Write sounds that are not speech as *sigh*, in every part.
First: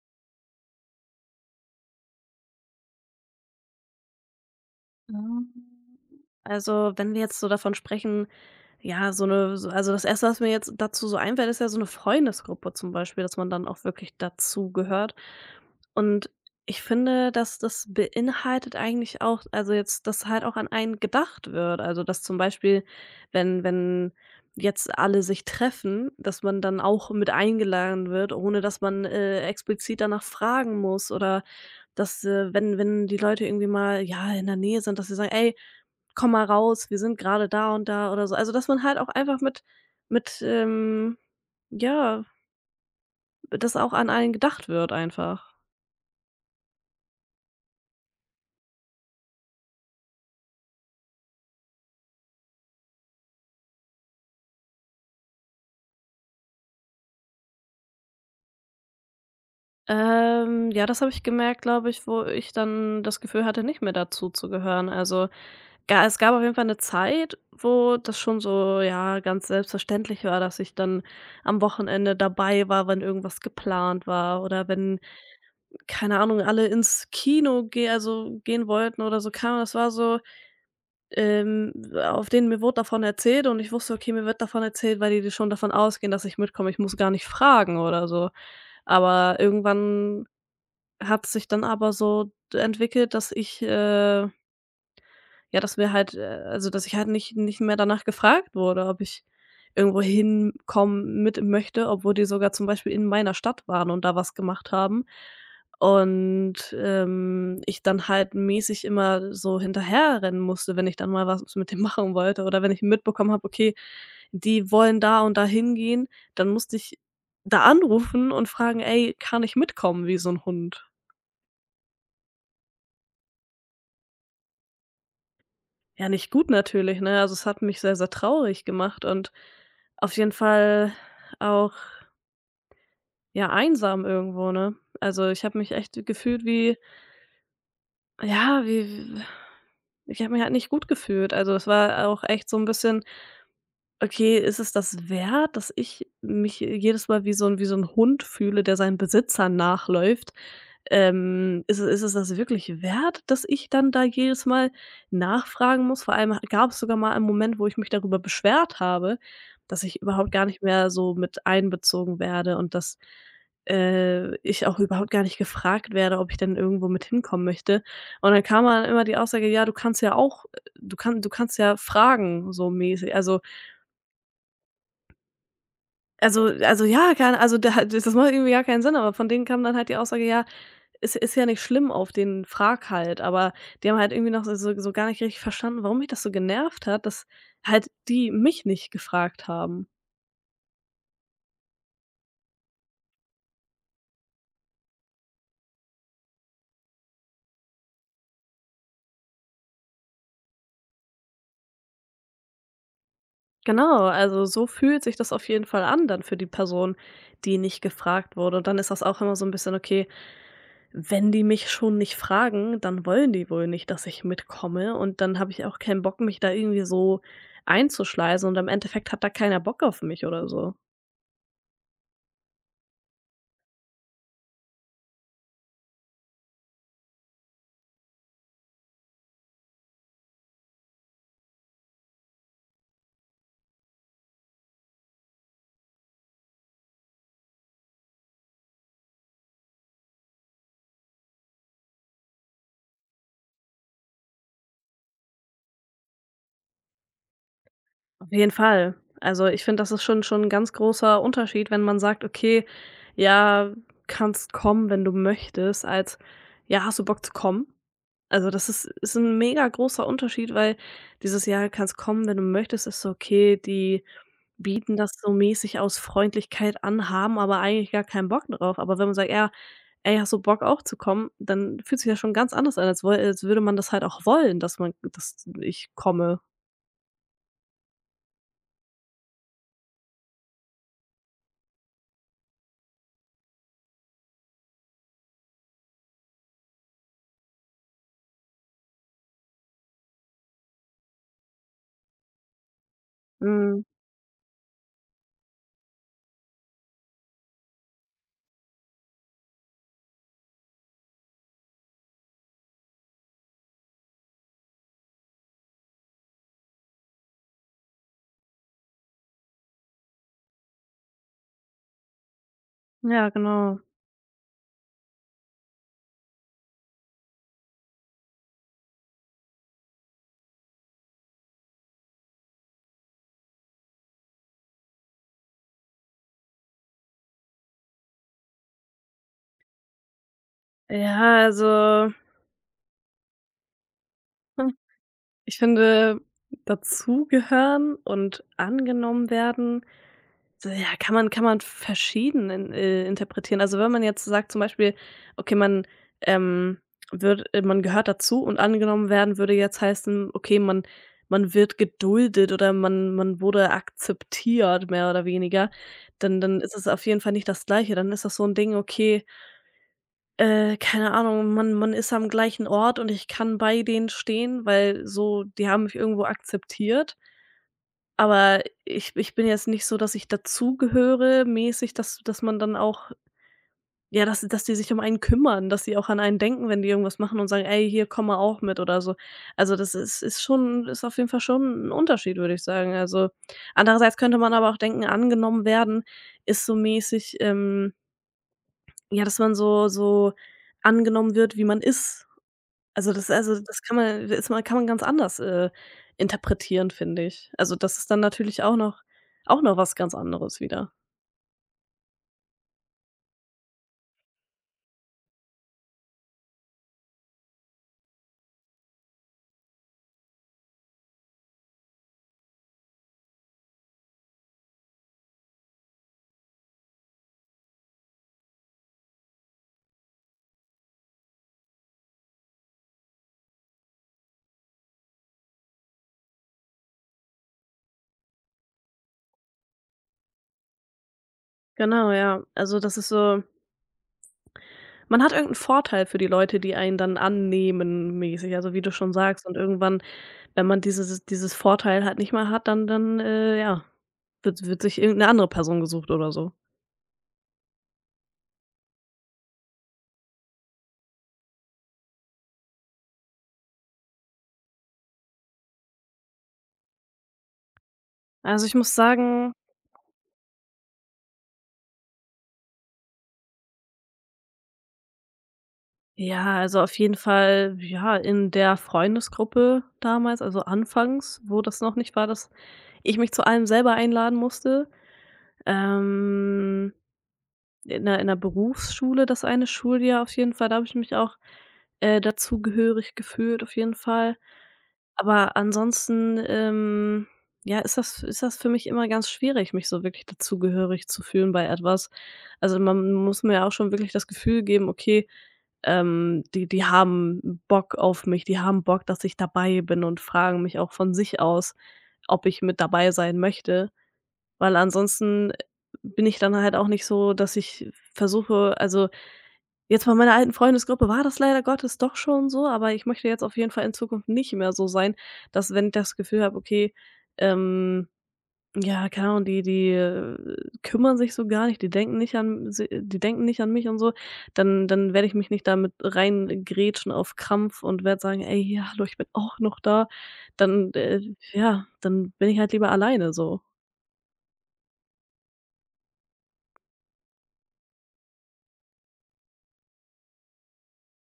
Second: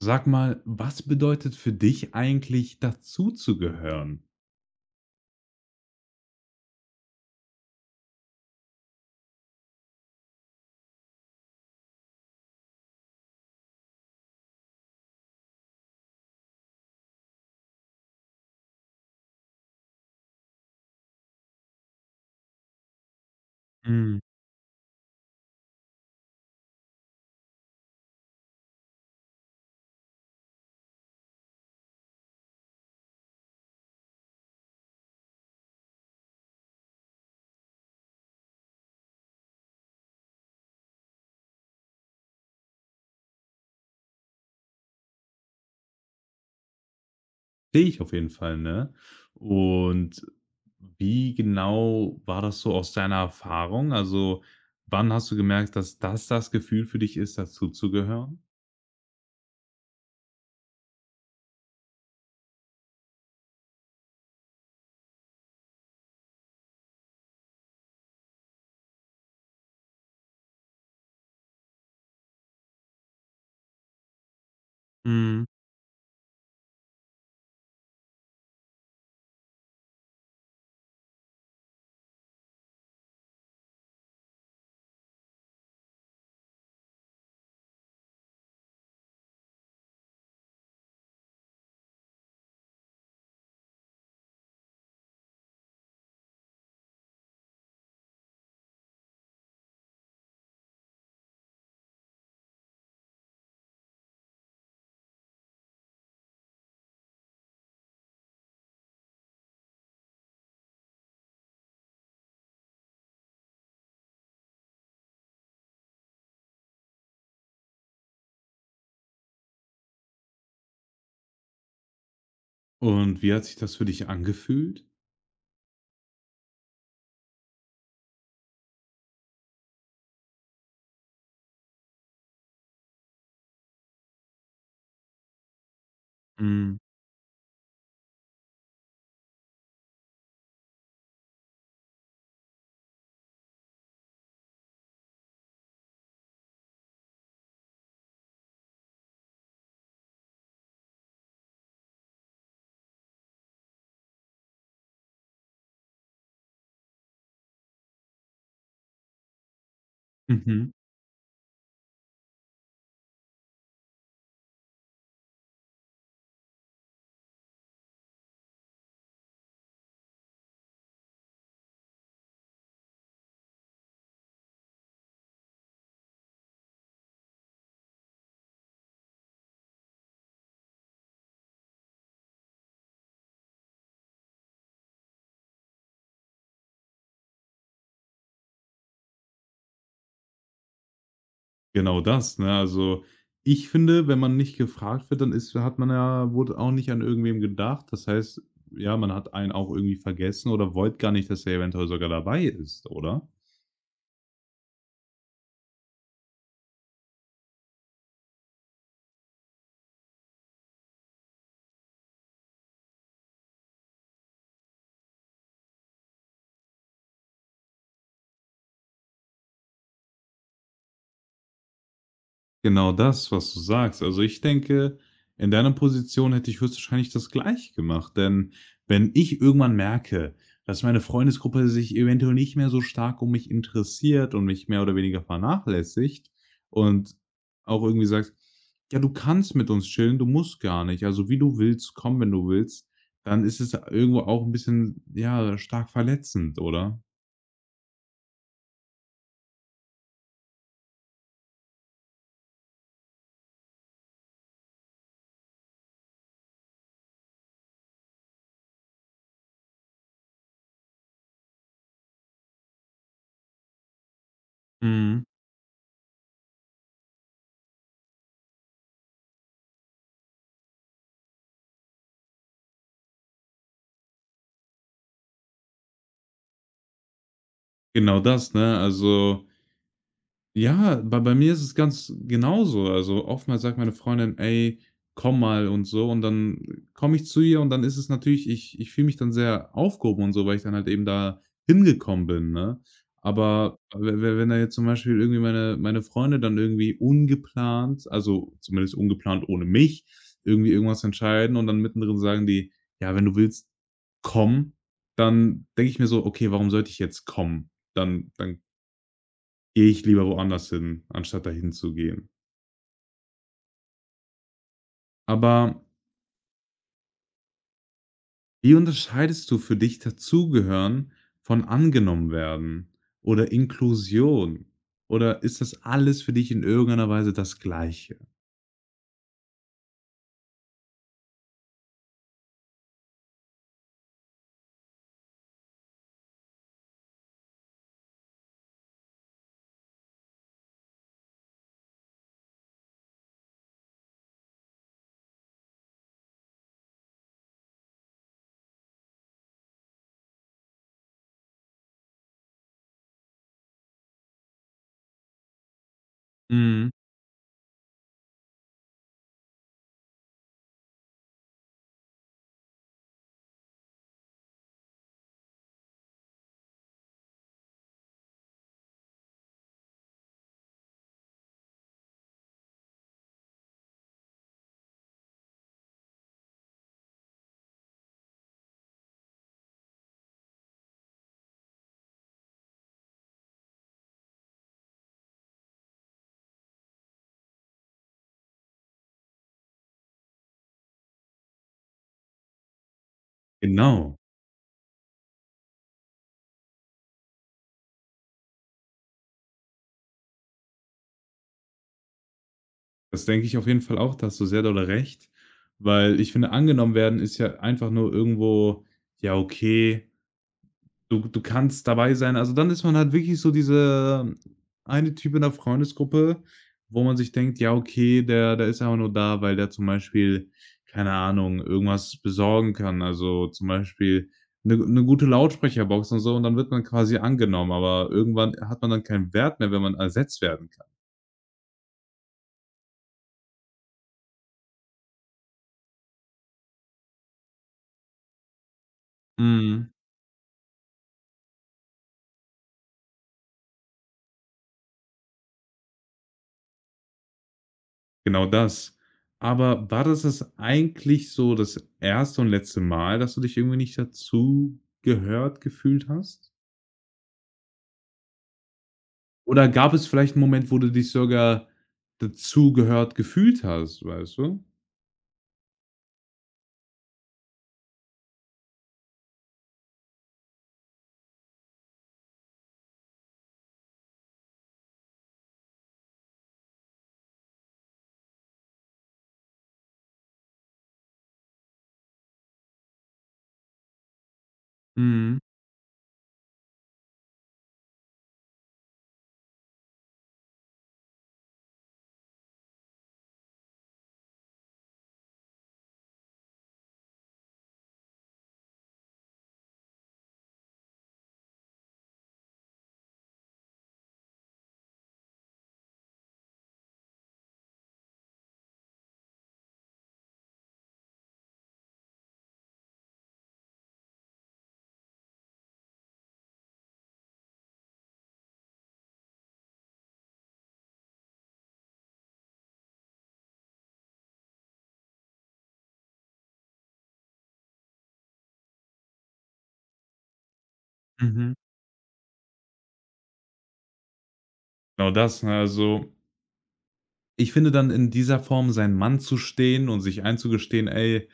Sag mal, was bedeutet für dich eigentlich dazuzugehören? Also, wenn wir jetzt so davon sprechen, ja, so eine, so also, das Erste, was mir jetzt dazu so einfällt, ist ja so eine Freundesgruppe zum Beispiel, dass man dann auch wirklich dazu gehört. Und ich finde, dass das beinhaltet eigentlich auch also, jetzt, dass halt auch an einen gedacht wird. Also, dass zum Beispiel, wenn Mhm. jetzt alle sich treffen, dass man dann auch mit eingeladen wird, ohne dass man, explizit danach fragen muss, oder dass, wenn die Leute irgendwie mal, ja, in der Nähe sind, dass sie sagen: „Ey", „Komm mal raus, wir sind gerade da und da" oder so. Also, dass man halt auch einfach mit mit, ja, dass auch an einen gedacht wird einfach. Sehe ich auf jeden Fall, ne? Und wie genau war das so aus deiner Erfahrung? Also, wann hast du gemerkt, dass das Gefühl für dich ist, dazuzugehören? Ja, das habe ich gemerkt, glaube ich, wo ich dann das Gefühl hatte, nicht mehr dazuzugehören. Also, ga es gab auf jeden Fall eine Zeit, wo das schon so, ja, ganz selbstverständlich war, dass ich dann am Wochenende dabei war, wenn irgendwas geplant war oder wenn, Mhm. keine Ahnung, alle ins Kino geh also, gehen wollten, oder so, keine das war so auf denen mir wurde davon erzählt und ich wusste, okay, mir wird davon erzählt, weil die schon davon ausgehen, dass ich mitkomme. Ich muss gar nicht fragen oder so. Aber irgendwann hat sich dann aber so entwickelt, dass ich, ja, dass wir halt also, dass ich halt nicht mehr danach gefragt wurde, ob ich irgendwo hinkommen mit möchte, obwohl die sogar zum Beispiel in meiner Stadt waren und da was gemacht haben. Und, ich dann halt mäßig immer so hinterherrennen musste, wenn ich dann mal was mit dem *laughs* machen wollte, oder wenn ich mitbekommen habe, okay, die wollen da und da hingehen, dann musste ich da anrufen und fragen: „Ey, kann ich mitkommen?", wie so ein Hund. Und wie hat sich das für dich angefühlt? Ja, nicht gut natürlich, ne? Also, es hat mich sehr, sehr traurig gemacht und auf jeden Fall auch, ja, einsam irgendwo, ne? Also, ich habe mich echt gefühlt wie, Mhm. ja, wie, ich habe mich halt nicht gut gefühlt. Also, es war auch echt so ein bisschen: „Okay, ist es das wert, dass ich mich jedes Mal wie so ein Hund fühle, der seinen Besitzern nachläuft?" Ist es das wirklich wert, dass ich dann da jedes Mal nachfragen muss? Vor allem gab es sogar mal einen Moment, wo ich mich darüber beschwert habe, dass ich überhaupt gar nicht Mhm. mehr so mit einbezogen werde, und dass, ich auch überhaupt gar nicht gefragt werde, ob ich denn irgendwo mit hinkommen möchte. Und dann kam dann immer die Aussage: „Ja, du kannst ja auch du kannst ja fragen", so mäßig. Also, ja, keine also da das macht irgendwie gar keinen Sinn, aber von denen kam dann halt die Aussage: „Ja, ist ja nicht schlimm, auf den frag halt." Aber die haben halt irgendwie noch so gar nicht richtig verstanden, warum mich das so genervt hat, dass halt die mich nicht gefragt haben. Genau das, ne? Also, ich finde, wenn man nicht gefragt wird, dann ist hat man ja wurde auch nicht an irgendwem gedacht. Das heißt, ja, man hat einen auch irgendwie vergessen oder wollte gar nicht, dass er eventuell sogar dabei ist, oder? Genau, also so fühlt sich das auf jeden Fall an dann für die Person, die nicht gefragt wurde. Und dann ist das auch immer so 'n bisschen: „Okay, wenn die mich schon nicht fragen, dann wollen die wohl nicht, dass ich mitkomme, und dann habe ich auch keinen Bock, mich da irgendwie so einzuschleusen, und im Endeffekt hat da keiner Bock auf mich oder so." Genau das, was du sagst. Also, ich denke, in deiner Position hätte ich höchstwahrscheinlich das Gleiche gemacht, denn wenn ich irgendwann merke, dass meine Freundesgruppe sich eventuell nicht mehr so stark um mich interessiert und mich mehr oder weniger vernachlässigt und auch irgendwie sagt: „Ja, du kannst mit uns chillen, du musst gar nicht. Also, wie du willst, komm, wenn du willst“, dann ist es irgendwo auch ein bisschen, ja, stark verletzend, oder? Auf jeden Fall. Also, ich finde, das ist schon ein ganz großer Unterschied, wenn man sagt: „Okay, ja, kannst kommen, wenn du möchtest", als: „Ja, hast du Bock zu kommen?" Also, das ist ein mega großer Unterschied, weil dieses „Jahr kannst kommen, wenn du möchtest", ist so, okay, die bieten das Mhm. so mäßig aus Freundlichkeit an, haben aber eigentlich gar keinen Bock drauf. Aber wenn man sagt: „Ja, ey, hast du Bock auch zu kommen?", dann fühlt sich das schon ganz anders an, als woll als würde man das halt auch wollen, dass man dass ich komme. Genau das, ne? Also ja, bei mir ist es ganz genauso. Also, oftmals sagt meine Freundin: „Ey, komm mal“ und so und dann komme ich zu ihr und dann ist es natürlich ich fühle mich dann sehr aufgehoben und so, weil ich dann halt eben da hingekommen bin, ne? Aber Mhm. we we wenn da jetzt zum Beispiel irgendwie meine Freunde dann irgendwie ungeplant, also zumindest ungeplant ohne mich, irgendwie irgendwas entscheiden und dann mittendrin sagen die: „Ja, wenn du willst, komm.“ Dann denke ich mir so: „Okay, warum sollte ich jetzt kommen? Dann gehe ich lieber woanders hin, anstatt dahin zu gehen.“ Ja, genau. Aber wie unterscheidest du für dich Dazugehören von angenommen werden oder Inklusion? Oder ist das alles für dich in irgendeiner Weise das Gleiche? Ja, also, hm, ich finde, dazugehören und angenommen werden, so, ja, kann man verschieden in interpretieren. Also, wenn man jetzt sagt zum Beispiel, okay, man, ähm, wird man gehört dazu, und angenommen werden würde jetzt heißen, okay, man wird geduldet oder man wurde akzeptiert, mehr oder weniger, dann ist es Mhm. auf jeden Fall nicht das Gleiche. Dann ist das so ein Ding, okay, keine Ahnung, man ist am gleichen Ort und ich kann bei denen stehen, weil so die haben mich irgendwo akzeptiert. Aber ich bin jetzt nicht so, dass ich dazugehöre mäßig, dass man dann auch, ja, dass die sich um einen kümmern, dass sie auch an einen denken, wenn die irgendwas machen und sagen: „Ey, hier, komm mal auch mit" oder so. Also, das ist auf jeden Fall schon ein Unterschied, würde ich sagen. Also, andererseits könnte man aber auch denken, angenommen werden ist so mäßig, ja, dass man so angenommen wird, wie man ist. Also, das Genau. Kann man ganz anders, interpretieren, finde ich. Also, das ist dann natürlich auch noch was ganz anderes wieder. Das denke ich auf jeden Fall auch, da hast du sehr dolle recht, weil ich finde, angenommen werden ist ja einfach nur irgendwo, ja, okay. Du kannst dabei sein. Also, dann ist man halt wirklich so diese eine Typ in der Freundesgruppe, wo man sich denkt: „Ja, okay, der ist einfach nur da, weil der zum Beispiel, keine Ahnung, irgendwas besorgen kann.“ Also, zum Beispiel eine 'ne gute Lautsprecherbox und so und dann wird man quasi angenommen, aber irgendwann hat man dann keinen Wert mehr, wenn man ersetzt werden kann. Genau, ja. Also, das ist so. Man hat irgend 'n Vorteil für die Leute, die einen dann annehmen mäßig, also, wie du schon sagst, und Mhm, irgendwann, wenn man dieses Vorteil halt nicht mehr hat, dann, dann, ja, wird sich irgend 'ne andere Person gesucht oder so. genau das. Aber war das eigentlich so das erste und letzte Mal, dass du dich irgendwie nicht dazu gehört gefühlt hast? Also, ich muss sagen, Oder gab es vielleicht 'n Moment, wo du dich sogar dazugehört gefühlt hast, weißt du? ja, also, auf jeden Fall, ja, in der Freundesgruppe damals, also, anfangs, wo das noch nicht war, dass ich mich zu allem selber einladen musste, ähm in 'ner Berufsschule das eine Schuljahr auf jeden Fall, da habe ich mich auch, dazugehörig gefühlt auf jeden Fall. Mhm. Aber ansonsten, ja, ist das für mich immer ganz schwierig, mich so wirklich dazugehörig zu fühlen bei etwas. Also, man muss mir ja auch schon wirklich das Gefühl geben: „Okay, die haben Bock auf mich, die haben Bock, dass ich dabei bin" und fragen mich auch von sich aus, ob ich mit dabei sein möchte. Weil ansonsten bin ich dann halt auch nicht so, dass ich versuche, also, jetzt bei meiner alten Freundesgruppe war das leider Gottes doch schon so, aber ich möchte jetzt auf jeden Fall in Zukunft nicht mehr so sein, dass, wenn ich das Gefühl habe, okay, ähm, ja, keine Ahnung, die kümmern sich so gar nicht, die denken nicht an si die denken nicht an mich und so, dann werde ich mich nicht damit mit reingrätschen auf Krampf und werde sagen: „Ey, ja, hallo, ich bin auch noch da." Dann, Mhm. ja, dann bin ich halt lieber alleine so. Genau das, ne? Also ich finde dann in dieser Form seinen Mann zu stehen und sich einzugestehen: „Ey,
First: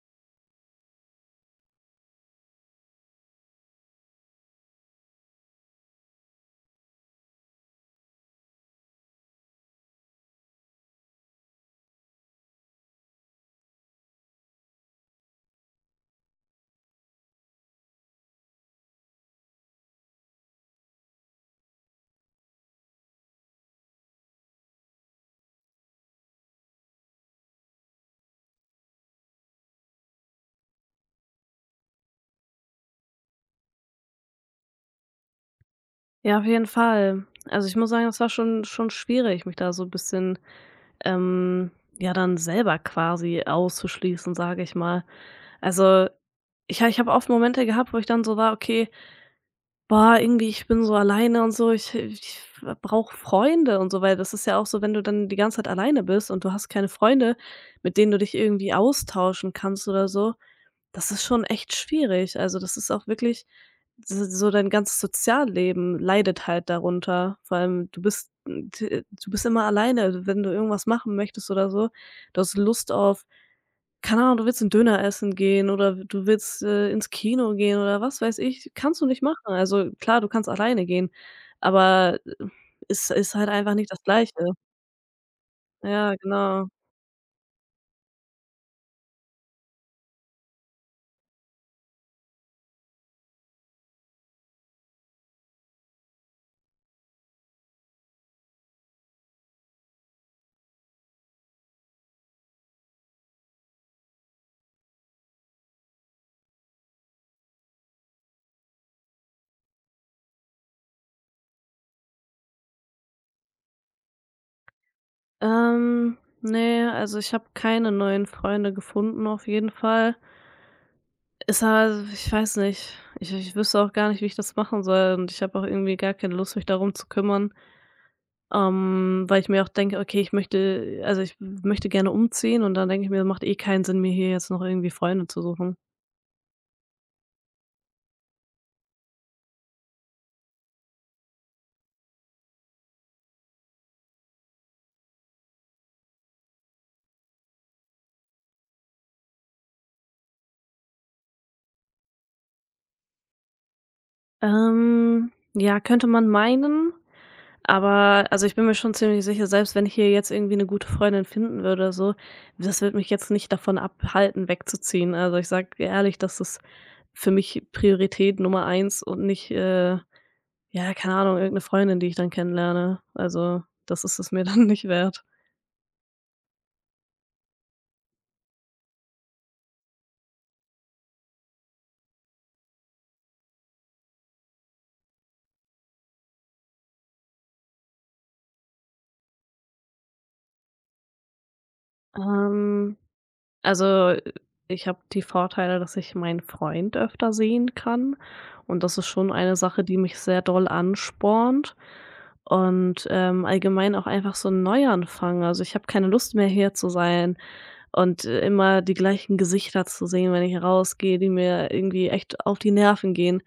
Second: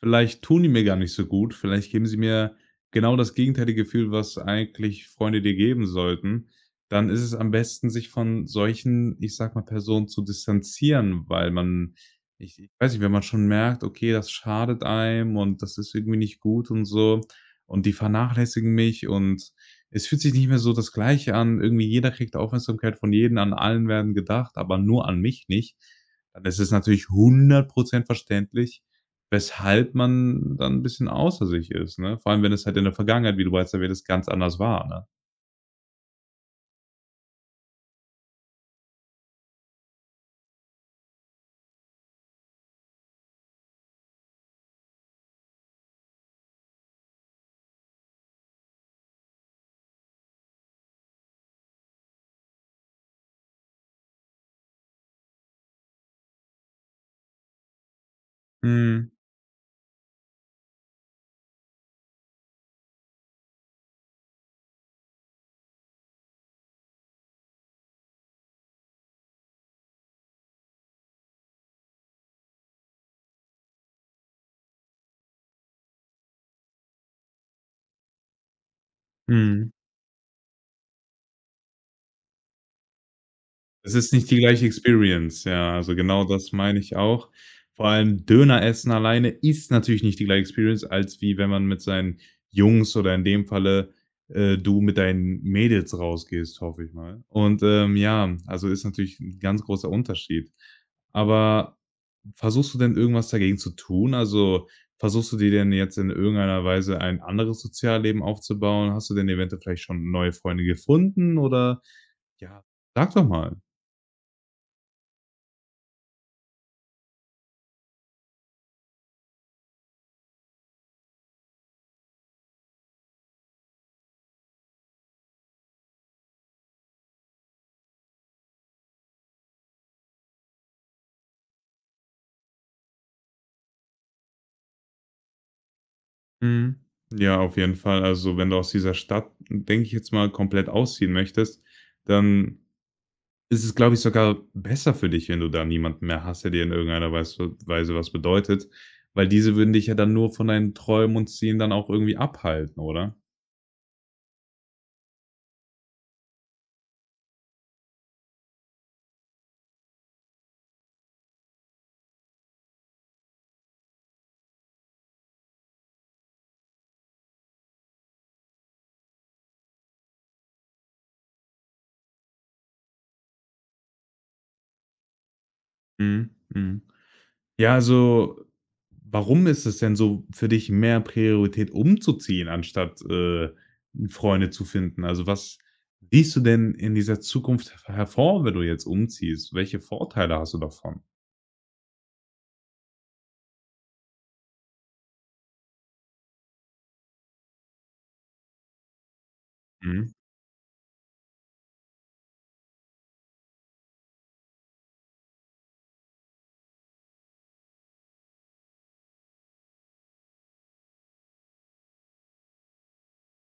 vielleicht tun die mir gar nicht so gut. Vielleicht geben sie mir genau das gegenteilige Gefühl, was eigentlich Freunde dir geben sollten.“ Dann ist es am besten, sich von solchen, ich sage mal, Personen zu distanzieren, weil man ich weiß nicht, wenn man schon merkt: „Okay, das schadet einem und das ist irgendwie nicht gut und so und die vernachlässigen mich und“ es fühlt sich nicht mehr so das Gleiche an. Irgendwie jeder kriegt Aufmerksamkeit von jedem, an allen werden gedacht, aber nur an mich nicht. Dann ist es natürlich 100% verständlich, weshalb man dann 'n bisschen außer sich ist, ne? Vor allem, wenn es halt in der Vergangenheit, wie du bereits erwähnt hast, ganz anders war, ne? Ja, auf jeden Fall. Also, ich muss sagen, das war schon schwierig, mich da so 'n bisschen, ähm, ja, dann selber quasi auszuschließen, sage ich mal. Also, ich habe oft Momente gehabt, wo ich dann so war: „Okay, boah, irgendwie ich bin so alleine und so, ich brauche Freunde" und so, weil das ist ja auch so, wenn du dann die ganze Zeit alleine bist und du hast keine Freunde, mit denen du dich irgendwie Mhm, austauschen kannst oder so, das ist schon echt schwierig. Also, das ist auch wirklich s so dein ganzes Sozialleben leidet halt darunter. Vor allem, du bist immer alleine, wenn du irgendwas machen möchtest oder so. Du hast Lust auf, keine Ahnung, du willst 'n Döner essen gehen, oder du willst, ins Kino gehen, oder was weiß ich, kannst du nicht machen. mhm. Also, klar, du kannst alleine gehen, aber es ist halt einfach nicht Es das ist nicht Gleiche. die gleiche Experience, ja. Also, Ja, genau das genau. meine ich auch. Vor allem Döner essen alleine ist natürlich nicht die gleiche Experience, als wie wenn man mit seinen Jungs oder in dem Falle, du mit deinen Mädels rausgehst, hoffe ich mal. Und, ja, also, ist natürlich ein ganz großer Unterschied. Aber versuchst du denn irgendwas dagegen zu tun? Also, versuchst du dir denn jetzt in irgendeiner Weise ein anderes Sozialleben aufzubauen? Hast du denn eventuell vielleicht schon neue Freunde gefunden oder ja, sag doch mal. Ne, also, ich habe keine neuen Freunde gefunden auf jeden Fall. Ist halt, ich weiß nicht. Ich wüsste auch gar nicht, wie ich das machen soll, und ich habe auch irgendwie gar keine Lust, mich darum zu kümmern, weil ich mir auch denke: „Okay, ich möchte, also, ich möchte gerne umziehen", und dann denke ich mir, macht eh keinen Sinn, mir hier jetzt noch irgendwie Freunde zu suchen. Mhm. Ja, auf jeden Fall. Also, wenn du aus dieser Stadt, denke ich jetzt mal, komplett ausziehen möchtest, dann ist es, glaube ich, sogar besser für dich, wenn du da niemanden mehr hast, der dir in irgendeiner Weise was bedeutet, weil diese würden dich ja dann nur von deinen Träumen und Zielen dann auch irgendwie abhalten, oder? Ja, könnte man meinen, aber also, ich bin mir schon ziemlich sicher, selbst wenn ich hier jetzt irgendwie eine gute Freundin finden würde oder so, das wird mich jetzt nicht davon abhalten, wegzuziehen. Also, ich sage dir ehrlich, das ist für mich Priorität Nummer eins und nicht, ja, keine Ahnung, irgendeine Freundin, die ich dann kennenlerne. Also, das ist es mir *laughs* dann nicht wert. Mhm, mhm. Ja, also, warum ist es denn so für dich mehr Priorität umzuziehen, anstatt, Freunde zu finden? Also, was siehst du denn in dieser Zukunft h hervor, wenn du jetzt umziehst? Welche Vorteile hast du davon? Ähm, also, ich habe die Vorteile, dass ich meinen Freund öfter sehen kann, und das ist schon eine Sache, die Mhm. mich sehr doll anspornt, und, allgemein auch einfach so ein Neuanfang. Also, ich habe keine Lust mehr, hier zu sein, und immer die gleichen Gesichter zu sehen, wenn ich rausgehe, die mir irgendwie echt auf die Nerven gehen.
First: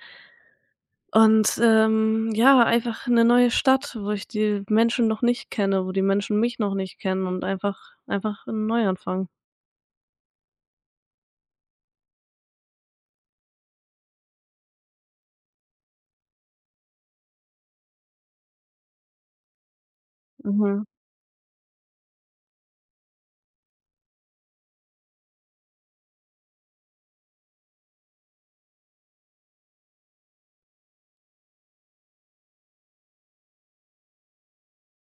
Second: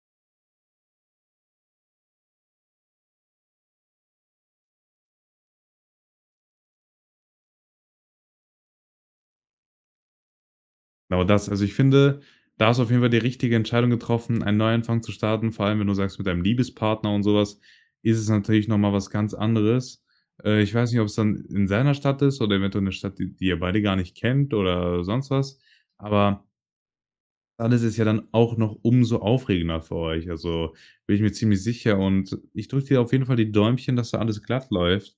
Und, ja, einfach eine neue Stadt, wo ich die Menschen noch nicht kenne, wo die Menschen mich noch nicht kennen, und einfach 'n Neuanfang. Genau das. Also, ich finde, da hast du auf jeden Fall die richtige Entscheidung getroffen, einen Neuanfang zu starten. Vor allem, wenn du sagst, mit deinem Liebespartner und sowas, ist es natürlich noch mal was ganz anderes. Ich Mhm. weiß nicht, ob es dann in seiner Stadt ist oder eventuell eine Stadt, die ihr beide gar nicht kennt oder sonst was. Aber alles ist ja dann auch noch umso aufregender für euch. Also, bin ich mir ziemlich sicher und ich drücke dir auf jeden Fall die Däumchen, dass da alles glatt läuft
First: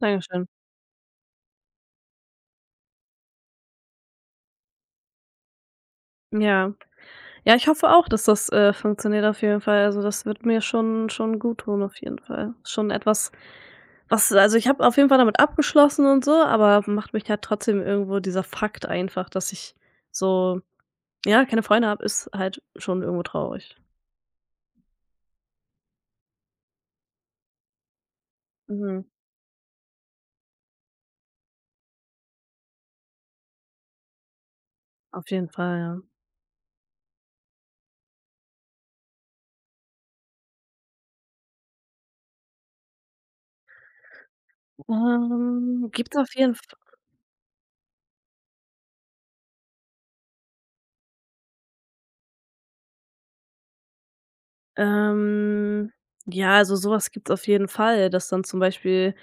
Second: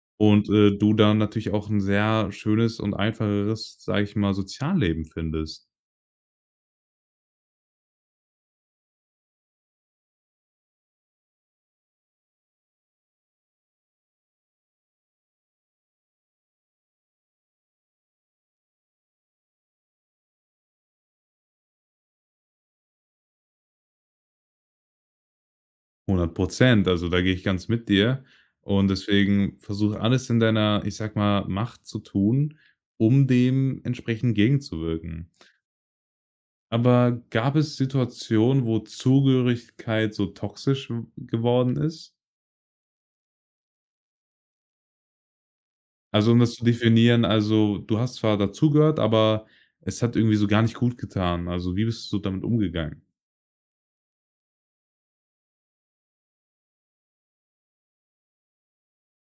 Dankeschön. und, du dann natürlich auch ein sehr schönes und einfacheres, sage ich mal, Sozialleben findest. Ja. Ja, ich hoffe auch, dass das, funktioniert auf jeden Fall. Also, das wird mir schon gut tun auf jeden Fall. Schon etwas, was, also, ich habe auf jeden Fall damit abgeschlossen und so, aber macht mich halt trotzdem irgendwo dieser Fakt einfach, dass ich so, ja, keine Freunde habe, ist halt schon irgendwo traurig. Hundert Prozent, also da gehe ich ganz mit dir und Mhm. deswegen versuche alles in deiner, ich sage mal, Macht zu tun, um dem entsprechend gegenzuwirken. Auf jeden Fall, ja. Aber gab es Situationen, wo Zugehörigkeit so toxisch geworden ist? Gibt's Also, auf um jeden das F zu definieren, also, du hast zwar dazugehört, aber es hat irgendwie so gar nicht gut getan. Also, wie bist du damit umgegangen? Ähm, ja, also, sowas gibt's auf jeden Fall, dass dann zum Beispiel,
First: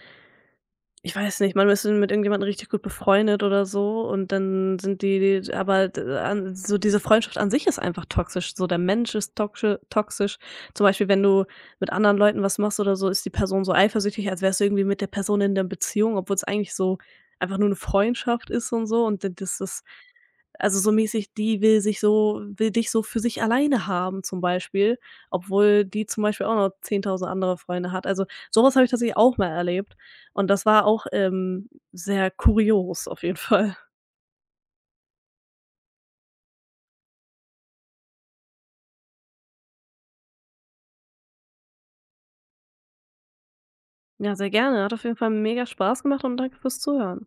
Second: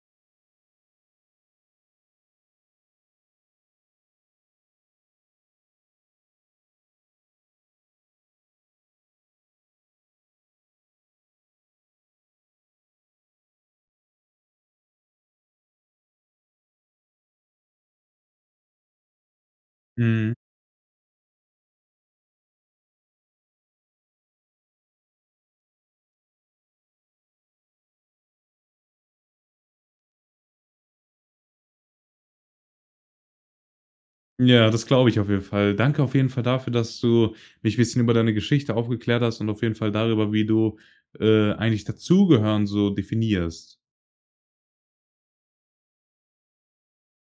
ich weiß nicht, man ist mit irgendjemandem richtig gut befreundet oder so, und dann sind die aber d an so diese Freundschaft an sich ist einfach toxisch. So, der Mensch ist toxisch. Zum Beispiel, wenn du mit anderen Leuten was machst oder so, ist die Person so eifersüchtig, als wärst du irgendwie mit der Person in der Beziehung, obwohl es eigentlich so einfach nur eine Freundschaft ist und so, und d das ist Mhm. also so mäßig, die will dich so für sich alleine haben zum Beispiel, obwohl die zum Beispiel auch noch 10.000 andere Freunde hat. Also, sowas habe ich tatsächlich auch mal erlebt. Und das war auch, sehr kurios auf jeden *laughs* Fall. Ja, das glaube ich auf jeden Fall. Danke auf jeden Fall dafür, dass du mich ein bisschen über deine Geschichte aufgeklärt hast und auf jeden Fall darüber, wie du, eigentlich dazugehören so definierst. Ja, sehr gerne. Hat auf jeden Fall mega Spaß gemacht, und danke fürs Zuhören.